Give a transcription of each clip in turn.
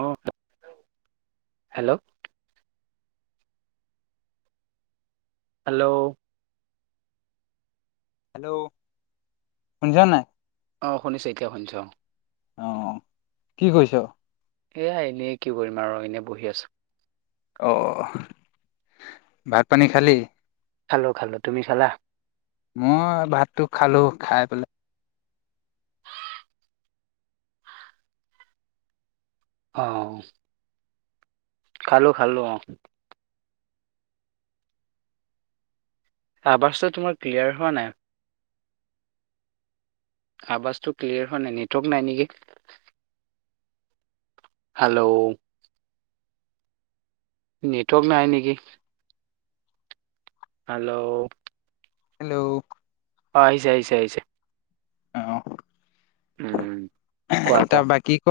অ, hello, hello, hello, শুনছা নাই? অ, শুনিছো এতিয়া শুনিছো অ, অ, কি কৰিছ? এয়া এনেই কি কৰিম আৰু এনেই বহি আছো। অ, ভাত পানী খালি? খালো- খালো। তুমি খালা? মই ভাতটো খালো খাই পেলাই অ', খালো -খালো অ, আৱছটো তোমাৰ ক্লিয়াৰ হোৱা নাই। আৱাজতটো ক্লিয়াৰ হোৱা নাই। নেটৱৰ্ক নাই নেকি? হেল্ল', নেটৱৰ্ক নাই নেকি? হেল্ল। হেল্ল। অ' আহিছে আহিছে আহিছে। অ' উম কোৱা কোৱা তাপা বাকি ক।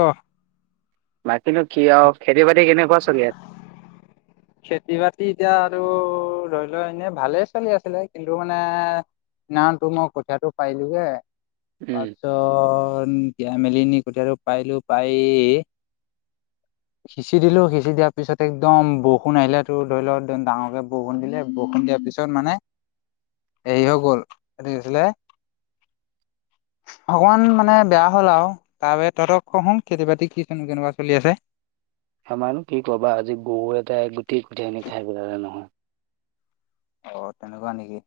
বাকীনো কি আৰু খেতি বাতি কেনেকুৱা চলি আছে? খেতি বাতি এতিয়া আৰু ধৰি লোৱা এনেই ভালেই চলি আছিলে কিন্তু মানে সিদিনাখন গৈ মই কঠিয়াটো পাৰিলোগে, উম তাৰপিছত তিয়াই মেলি নি গোটেইটো পাৰিলো, পাৰি সিঁচি দিলো, সিঁচি দিয়াৰ পিছত একদম ব ষুণ আহিলে তো ধৰি ল' ডাঙৰকে বৰষুণ দিলে বৰষুণ দিয়াৰ পিছত মানে হেৰি হৈ গ'ল, এটো কি আছিলে অকনমান মানে বেয়া হ'ল আও, তাৰবাহিৰে তহঁতৰ কচোন খেতি বাতি কি নো কেনেকুৱা চলি আছে? আমাৰো কি কবা আজি গৰু এটাই গোটেই কঠীয়া খিনি খাই পেলালে নহয়। অ' তেনেকুৱা নেকি?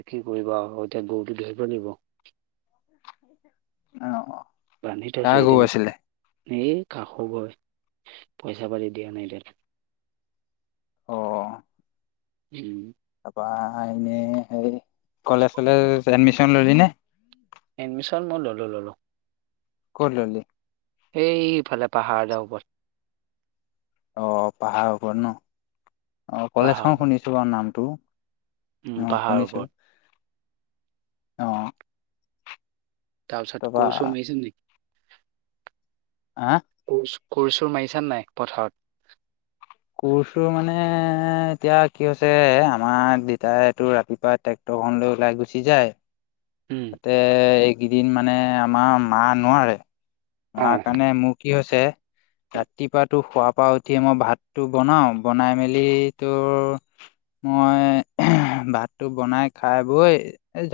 এতিয়া কি কৰিবা আৰু মই এতিয়া গৰুটো ধৰিব লাগিব। অ' বান্ধি থৈছো কাৰ এতিয়া গৰু আছিলে? এই কাষৰ ঘৰৰ, পইচা পাতি দিয়া নাই এতিয়ালে। অ'। উম। তাৰপা এনেই হেয়ি কলেজ চলেজ এডমিচন ললি নে? এডমিছন মই ললো ললোঁ। ক'ত ল'লি? এইফালে পাহাৰলে ওপৰত। অ' পাহাৰৰ ওপৰত ন', অ' পাহাৰৰ কলেজখন ওপৰত শুনিছো বাৰু নামটো। উম অ' পাহাৰ শুনিছো ওপৰত। অ'। তাপিছত তাৰপা কোৰ চোৰ মাৰিছ নেকি? হা কো কোৰ চোৰ মাৰিছা নাই পথাৰত? কোৰ চোৰ ৰ মানে এতিয়া কি হৈছে আমাৰ দেতাইতটো ৰাতিপুৱা ট্ৰেক্টৰ খন লৈ ওলাই গুচি যায়। উম তাতে এইকেইদিন মানে আমাৰ মা নোৱাৰে। অ মাৰ কাৰণে মোৰ কি হৈছে ৰাতিপুৱাটো শুৱা পা উঠিয়েই মই ভাতটো বনাও, বনাই মেলি তোৰ মই ভাতটো বনাই খাই বৈ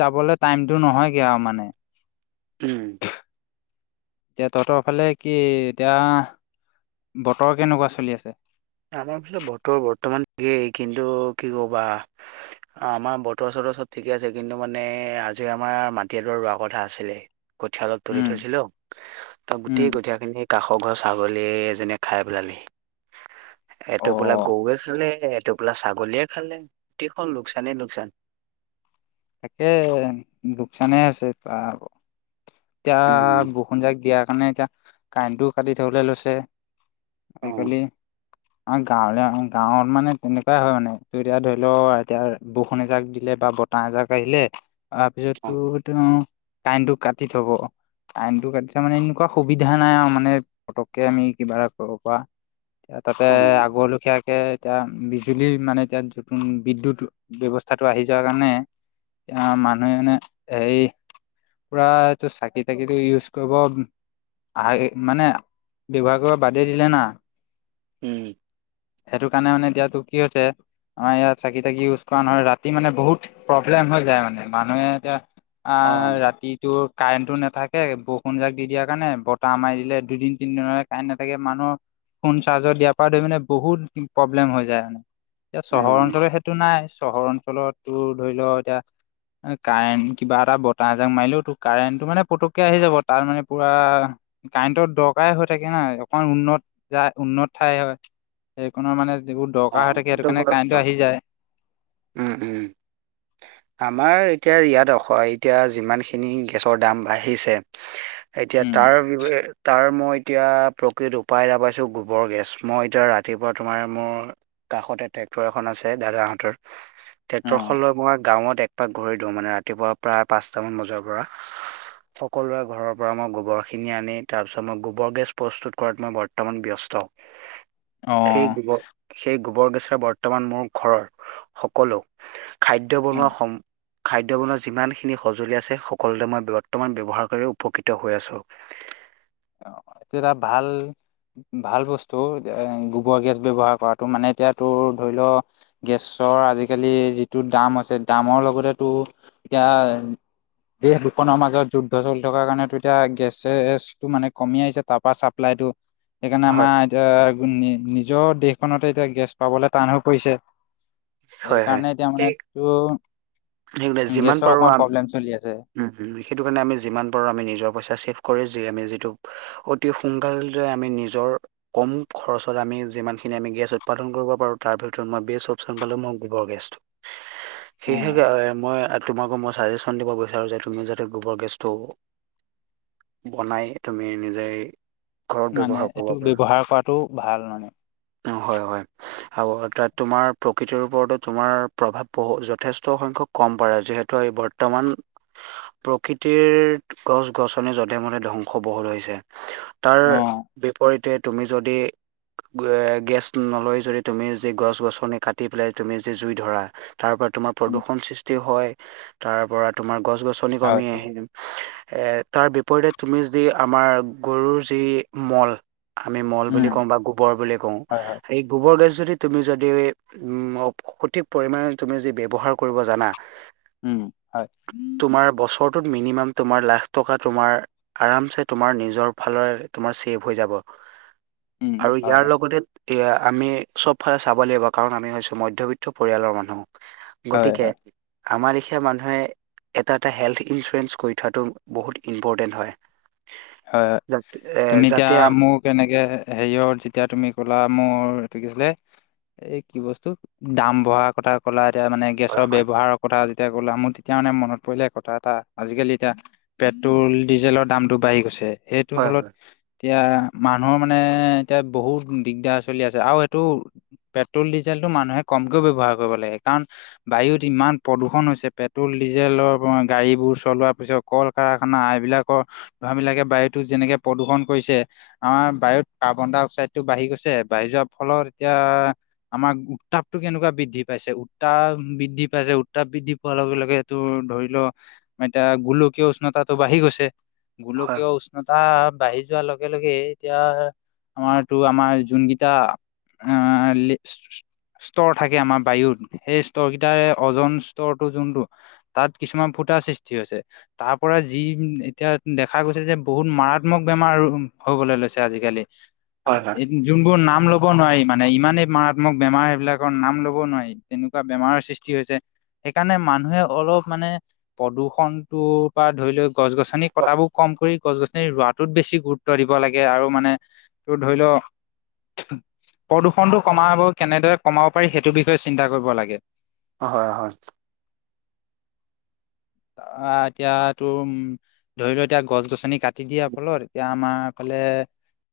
যাবলে টাইমতটো নহয়গে আৰু মান নে। উম। এতিয়া তহঁতৰ ফালে কি এতিয়া বতৰ কেনেকুৱা চলি আছে? আমাৰ আচতে বতৰ বৰ্তমান ঠিকেই কিন্তু কি কবা আমাৰ বতৰ ওচত চব ঠিকে আছে, কিন্তু মানে আজি আমাৰ মাটি এডৰ ৰোৱা কথা আছিলে। কঠীয়া অলপ তুলি উম থৈছিলো, ত উম গোটেই কঠিয়া খিনি কাষৰ ঘৰ ছাগলী এজনীয়ে খাই পেলালিহি, অ এইটো বোলা গৰুৱে চালে এইটোপোলা ছাগলীয়ে খালে, গোটেখন লোকচানে লোকচান। তাকে লোকচানে আছে তাকো। এতিয়া উম বৰষুণজাক দিয়াৰ কাৰণে এতিয়া কাৰেণ্টটোও কাটি থবলৈ লৈছে। অ আজিকালি অ' গাঁৱ গাঁৱত মানে তেনেকুৱাই হয় মানে, টো এতিয়া ধৰি ল' এতিয়া বৰষূণ এজাক দিলে বা ব তাহ এজাক আহিলে, তাৰপিছত অ তোৰ তেওঁ কাৰেইনটো কাটি থ'ব। কাৰেইনটো কাটি থলে মানে এনেকুৱা সুবিধা নাই আৰু মানে পতককে আমি কিবা এটা কৰিব পৰা। তাতে অ আগৰ লখিয়াকে এতিয়া বিজুলীৰ মানে এতিয়া নতুন বিদ্যুৎ ব্যৱস্থাটো আহি যোৱা কাৰণে আ, মানুহেই নাই, হেয়ি পুৰা এইটো চাকি, তাকিটো ইউজ কৰিব আহ মানে ব্যৱহাৰ কৰিব বাদেই দিলে না। উম। সেইটো কাৰণে মানে এতিয়াটো কি হৈছে। আমাৰ ইয়াত চাকি তাকি ইউজ কৰা নহয়। ৰাতি মানে বহুত প্ৰব্লেম হৈ যায় মানে মানুহে এতিয়া অ', ৰাতিটো কাৰেণ টো, নাথাকে বৰষুণজাক দি দিয়াৰ কাৰণে বতাহ মাৰি দিলে দুদিন, তিনিদিনৰ কাৰেণ্ট নাথাকে মানুহৰ ফোন চাৰ্জৰ দিয়াৰ পৰা ধৰি মানে বহুত প্ৰব্লেম হৈ যায়, এতিয়া চহৰ উম অঞ্চলত সেইটো নাই। চহৰ অঞ্চলত তোৰ ধৰি ল' এতিয়া কাৰেণ্ট কিবা এটা বতাহ এজাক মাৰিলেওতো কাৰেণ্টটো মানে পুতককে আহি যাব তাত মানে পুৰা কাৰেণ্টৰ দৰকাৰে হৈ থাকে না, অকন উন্নত যায় উন্নত ঠাই হয়। সেইকনৰ মানে যিবোৰ অ দৰকাৰ হৈ থাকে সেইটো হয় সেইটোকাৰণে কাৰেণ্টো বাৰু আহি যায়। উম উম আমাৰ এতিয়া ইয়াত অখ এতিয়া যিমানখিনি গেছৰ দাম বাঢ়িছে। এতিয়া উম, তাৰ [unintelligible] তাৰ মই এতিয়া প্ৰকৃত উপায় এটা পাইছোঁ গোবৰ গেছ, মই এতিয়া ৰাতিপুৱা তোমাৰ মোৰ কাষতে ট্ৰেক্টৰ এখন আছে দাদাহঁতৰ, ট্ৰেক্টৰ অ', খনলৈ মই গাঁৱত একপাক ঘূৰি দিওঁ মানে, ৰাতিপুৱা পৰা পাঁচটা মান বজাৰ পৰা। সকলোৰে ঘৰৰ পৰা মই গোবৰখিনি আনি তাৰপিছত মই গোবৰ গেছ প্ৰস্তুত কৰাত মই বৰ্তমান ব্যস্ত [unintelligible] সেই অ', গোবৰ সেই গোবৰ গেচা বৰ্তমান মোৰ ঘৰৰ সকলো খাদ্য বনোৱা সম খাদ্য বনোৱা যিমানখিনি সঁজুলি আছে, সকলোতে মই বৰ্তমান ব্যৱহাৰ কৰি উপকৃত হৈ আছোঁ। অ' এইটো এটা ভাল ভাল বস্তু এতিয়া গোবৰ গেছ ব্যৱহাৰ কৰাতটো মানে এতিয়া তোৰ ধৰি লওঁ গেছ গেছৰ আজিকালি যিটো দাম আছে দামৰ লগতেতো এতিয়া দেশ দুখনৰ মাজত যুদ্ধ চলি থকা কাৰণেটো এতিয়া গেছেছটো মানে কমি আহিছে তাৰপাৰ চাপ্লাই টো সেইকাৰণে হয় আমাৰ এতিয়া নিজৰ দেশখনতে এতিয়া গেছ পাবলৈ টান হৈ পৰিছে। সেইকাৰণে, এতিয়া মানে টোৰ তেওঁ যিমান পাৰোঁ আম আছে উম, উম, সেইটো কাৰণে আমি যিমান পাৰোঁ, আমি নিজৰ পইচা চেফ কৰি যি আমি যিটো অতি সোনকালতে আমি নিজৰ কম খৰচত আমি যিমানখিনি আমি গেছ উৎপাদন কৰিব পাৰোঁ। তাৰ ভিতৰত মই বেচ অপচন পালোঁ। মই গোবৰ গেছটো অ'। সেয়ে মই তোমাক মই চাজেচন দিব গৈছোঁ। আৰু যে তুমি যাতে গোবৰ গেছটো বনাই তুমি নিজে মানে এইটো ব্যৱহাৰ কৰাটো ভাল মানে। অ' হয়, হয়। আৰু তাত তোমাৰ প্ৰকৃতিৰ ওপৰতো তোমাৰ প্ৰভাৱ বহু যথেষ্ট সংখ্যক কম পাৰে যিহেতু এই বৰ্তমান প্ৰকৃতিৰ গছ গছনি যধে মধে ধ্বংস বহুত হৈছে। তাৰ অ বিপৰীতে তুমি যদি গেছ নলৈ যদি তুমি যি গছ গছনি কাটি পেলাই তুমি যি জুই ধৰা তাৰপৰা তোমাৰ উম প্ৰদূষণ সৃষ্টি হয়। তাৰপৰা তোমাৰ গছ গছনি হয় কমি হয় আহিল। এ তাৰ বিপৰীতে তুমি যি আমাৰ গৰুৰ যি মল আমি মল বুলি উম কওঁ বা গোবৰ বুলি কওঁ। হয় হয় এই গোবৰ গেছ তুমি যদি উম, সঠিক পৰিমাণে তুমি যদি ব্যৱহাৰ কৰিব জানা। উম, হয় তোমাৰ বছৰ মিনিমাম লাখ টকা তোমাৰ আৰামচে তোমাৰ নিজৰ ফালৰ চেভ হৈ যাব। উম আৰু হয় ইয়াৰ হয় লগতে এয়া আমি চবফালে চাব লাগিব কাৰণ আমিছোঁ মধ্যবিত্ত পৰিয়ালৰ মানুহ হয় গতিকে হয় আমাৰ এখয়া মানুহে এটা, এটা হেল্থ ইঞ্চুৰেঞ্চ কৰি থোৱাটো বহুত ইম্পৰটেণ্ট হয়। হয়-হয় যাতে এ, তুমি এতিয়া যাতে মোক কেনেকে হেৰিয়ত যেতিয়া তুমি ক'লা মোৰ ঠিক আছিলে, এই কি বস্তু দাম বঢ়া কথা কলা এতিয়া মানে হয় গেছৰ হয় ব্যৱহাৰৰ কথা এতিয়া গ'লো মোৰ তেতিয়া মানে মনত পৰিলে কথা এটা আজিকালি এতিয়া পেট্ৰল ডিজেলৰ দামটোঢ়ি গৈছে সেইটো হয় ফলত এতিয়া মানুহৰ মানে এতিয়া বহুত দিগদাৰ চলি আছে আৰু সেইটো পেট্ৰল, ডিজেলটো মানুহে কমকে ব্যৱহাৰ কৰিব লাগে কাৰণ বায়ুত ইমান প্ৰদূষণ হৈছে পেট্ৰল ডিজেলৰ গাড়ী বোৰ চলোৱাৰ পিছত কল কাৰখানা এইবিলাকৰ ধৰা বিলাকে বায়ু [unintelligible] যেনেকে প্ৰদূষণ কৰিছে। আমাৰ বায়ুত কাৰ্বন ডাই অক্সাইড টো বাঢ়ি গৈছে বা যোৱাৰ ফলত এতিয়া আমাৰ উত্তাপটো কেনেকুৱা বৃদ্ধি পাইছে উত্তাপ বৃদ্ধি পাইছে উত্তাপ বৃদ্ধি পোৱাৰ লগে-লগে তো ধৰি লও এতিয়া গোলকীয় উষ্ণতাটো বাঢ়ি গৈছে হয় গোলকীয় উষ্ণতা বাঢ়ি যোৱাৰ লগে-লগে এতিয়া আমাৰ তো আমাৰ যোনকেইটা অ', আ স্তৰ থাকে। আমাৰ বায়ুত সেই স্তৰকেইটাৰে অওজন স্তৰটো যোনটো তাত কিছুমান ফুট সৃষ্টি হৈছে তাৰ পৰা যি এতিয়া দে দেখা গৈছে যে বহুত মাৰাত্মক বেমাৰ হবলৈ লৈছে আজিকালি হয় যোনবোৰ নাম নাম ল'ব নোৱাৰি মানে ইমানেই মাৰাত্মক বেমাৰ সেইবিলাকৰ নাম ল'ব নোৱাৰি তেনেকুৱা বেমাৰৰ সৃষ্টি হৈছে সেইকাৰণে মানুহে অলপ মানে প্ৰদূষণটো পৰা ধৰি লও গছ গছনি তাবোৰ কম কৰি গছ গছনি ৰোৱটোত বেছি গুৰুত্ব দিব লাগে আৰু মানে ত ধৰি লও প্ৰদূষণটো কমাব কেনেদৰে কমাব পাৰি সেইটো বিষয়ে চিন্তা কৰিব লাগে হয়, হয় এতিয়া তোৰ উম ধৰি লও এতিয়া গছ গছনি কাটি দিয়ে ফলত এতিয়া আমাৰ ক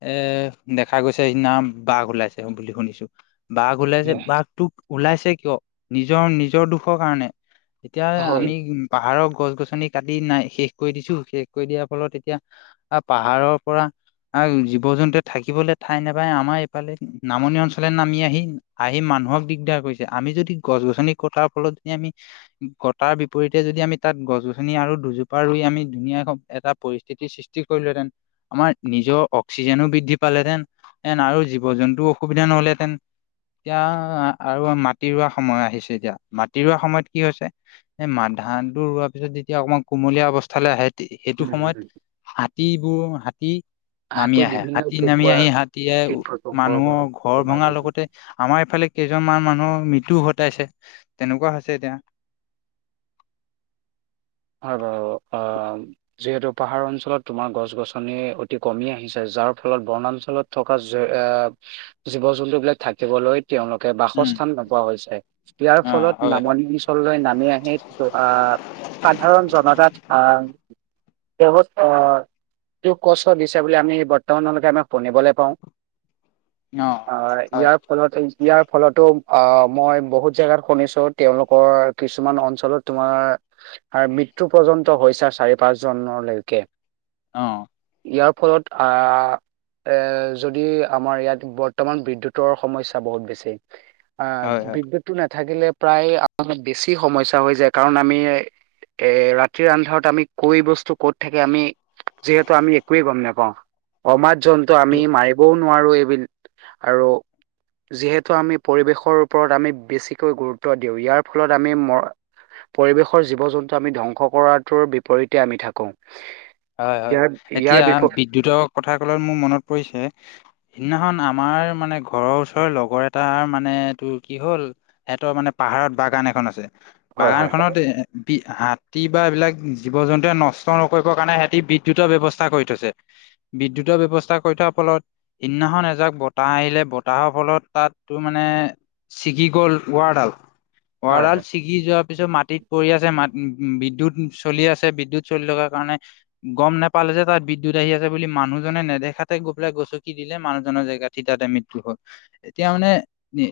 এৰ দেখা গৈছে সিদিনা বাঘ ওলাইছে বুলি শুনিছো বাঘ ওলাইছে বাঘটোক ওলাইছে কিয় নিজৰ নিজৰ দুখৰ কাৰণে এতিয়া হয় আমি উ পাহাৰৰ গছ গছনি কাটি নাই শেষ কৰি দিছো শেষ কৰি দিয়াৰ ফলত এতিয়া পাহাৰৰ পৰা জীৱ জন্তুৱে থাকিবলৈ ঠাই নাপায় আমাৰ এইফালে নামনি অঞ্চলে নামি আহি আহি ম মানুহক দিগদাৰ কৰিছে আমি যদি গছ গছনি কটাৰ ফলত যদি আমি কটাৰ বিপৰীতে তেয়া যদি আমি তাত গছ গছনি আৰু দুজোপা ৰুই আমি ধুনীয়া এটা পৰিস্থিতিৰ সৃষ্টি কৰিলোহেঁতেন আমাৰ নিজৰ অক্সিজেনো বৃদ্ধি পালেহেতেন তেতেন আৰু জীৱ জন্তুও অসুবিধা নহলেহেতেন এতিয়া আৰু মাটি ৰোৱা সময় আহিছে এতিয়া মাটি ৰোৱা সময়ত কি হৈছে এ ম ধানটো ৰোৱাৰ পিছত যেতিয়া অকণমান কুমলীয়া অৱস্থালৈ আহে সেইটো সময়ত হাতীবোৰ হাতী হাতে নামি আহে বিভিন্ন হাতী পোক নামি আহি হাতীয়ে কীট প্ৰকোপৰ পৰা মানুহৰ ঘৰ তোমাৰ ভঙাৰ যদি লগতে আমাৰ এইফালে কেইজনমান মানুহৰ মৃত্যু ঘটাইছে তেনেকুৱা হৈছে এতিয়া হয়, বাৰু অ যিহেতু পাহাৰ অঞ্চলত তোমাৰ গছ গছনি অতি কমি আহিছে যাৰ ফলত বনাঞ্চলত থকা জীৱ জন্তু বিলাক থাকিবলৈ তেওঁলোকে উম বাসস্থান নোপোৱা হৈছে, ইয়াৰ অ ফলত হয় হয় নামনি অঞ্চললৈ নামি আহি আহ [unintelligible] এই কষ্ট দিছে বুলি আমি বৰ্তমানলৈকে আমাক শুনিবলৈ পাওঁ অ', হয় ইয়াৰ ফলত ইয়াৰ ফলতো আহ মই বহুত জেগাত শুনিছোঁ, তেওঁলোকৰ কিছুমান অঞ্চলত তোমাৰ আৰু মৃত্যু পৰ্যন্ত হৈছে চাৰি পাঁচ জনলৈকে অ' ইয়াৰ ফলত অ' এই যদি আমাৰ ইয়াত বৰ্তমান বিদ্যুতৰ সমস্যা বহুত বেছি। হয় আহ হয় বিদ্যুতটো নাথাকিলে প্ৰায় বেছি সমস্যা হৈ যায় কাৰণ আমি এ ৰাতিৰ আন্ধাৰত আমি কৈ বস্তু ক'ত থাকে আমি যিহেতু আমি একোৱে গম নোপাও। অমাজ জন্তু এইটো আমি মাই বৌন নোৱাৰো এইবিল আৰু যিহেতু আমি পৰিৱেশৰ ওপৰত আমি বেছিকৈ গুৰুত্ব দিওঁ ইয়াৰ ফলত আমি মৰ পৰিৱেশৰ জীৱ জন্তু আমি ধ্বংস কৰাটোৰ বিপৰীতে আমি থাকো। হয় হয় ইয়াৰ ইয়াৰ এতিয়া বিপ বিদ্যুতৰ কথা কলত মোৰ মনত পৰিছে সিদিখন আমাৰ মানে ঘৰৰ ওচৰৰ লগৰ এটাৰ মানে তোৰ কি হ'ল সিহঁতৰ মানে পাহাৰত বাগা ন এখন আছে। হয় বাগান হয় খনত এ বি হাতী বা এইবিলাক জীৱ জন্তুৱে নষ্ট নকৰিবৰ কাৰণে সেত তি বিদ্যুতৰ ব্যৱস্থা কৰি থৈছে। বিদ্যুতৰ ব্যৱস্থা কৰি থোৱাৰ ফলত সেইদিনাখন এজাক বতাহ আহিলে বতাহৰ ফলত তাত তোৰ মানে ছিগি গ'ল ৱাৰডাল হয় ৱাৰডাল হয় ছিগি যোৱাৰ পিছত মাটিত পৰি আছে মাত উ উ বিদ্যুত চলি আছে বিদ্যুত চলি থকাৰ কাৰণে গম নাপালে যে তাত বিদ্যুত আহি আছে বুলি মানুহজনে নেদেখাতে গ পেলাই গচকি দিলে মানুহজনৰ জেগাত ঠিতাত মৃত্যু হ'ল। এতিয়া মানে নি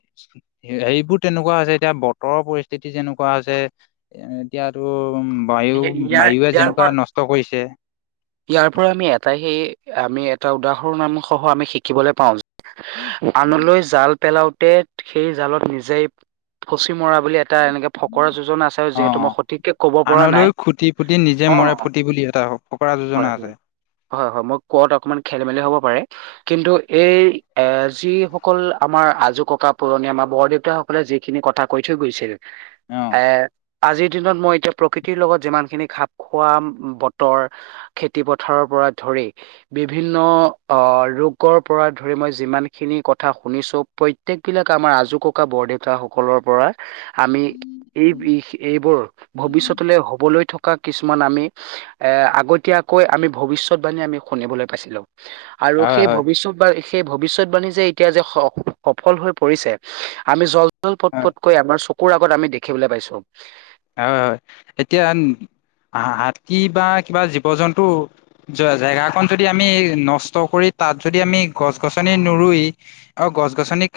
হেৰিবোৰ তেনেকুৱা হৈছে এতিয়া বতৰৰ পৰিস্থিতি যেনেকুৱা হৈছে এতিয়াতো বায়ু ইয়াৰ বায়ুে ইয়াৰ যেনেকুৱা পৰা নষ্ট কৰিছে। ইয়াৰ পৰা আমি এটাই সেই আমি এটা উদাহৰণসহ আমি শিকিবলৈ পাওঁ আনলৈ জাল পেলাও তে সেই জালত নিজেই ফচি মৰা বুলি এট টা এনেকে ফকৰা যোজনা আছে অ যিহেতু মই সঠিককে ক'ব পৰা আনলৈ নাই। খুটি পুটি নিজে অ মৰে ফুটি বুলি এটা ফকৰা যোজনা হয় আছে হয় হয় হয় মক কত অকমান খেলি মেলি হ'ব পাৰে কিন্তু এই এ যিসকল আমাৰ আজো ককা বা পুৰণি আমাৰ বৰ দেউতাসকলে যিখিনি কথা কৈ থৈ গৈছিল অ এ আজিৰ দিনত মই এতিয়া প্ৰকৃতিৰ লগত যিমানখিনি খাপ খোৱা বতৰ খেতি পথাৰৰ পৰা ধৰি বিভিন্ন আহ ৰোগৰ পৰা ধৰি মই যি মান খিনি কথা শুনিছো প্ৰত্যেক বিলাক আমাৰ আজো ককা বৰ দেউতা সকলৰ পৰা আমি এই বিষ এইবোৰ ভৱিষ্যতলৈ হবলৈ থ কিছুমান আমি এ আগতীয়াকৈ আমি ভৱিষ্যতবাণী আমি শুনিবলৈ পাইছিলো। আৰু হয় সেই হয় ভৱিষ্যত বা সেই ভৱিষ্যতবাণী এতিয়া স সফল হৈ পৰিছে আমি জ ল পট হয় পটকৈ আমাৰ চকুৰ আগত আমি দেখিবলৈ পাইছো। হ এতিয়ান হা হাতী বা কিবা জীৱ জন্তু জ জেগাকণ যদি আমি নষ্ট কৰি তাত যদি আমি গছ গছনি নৰুই অ গছ গছনিক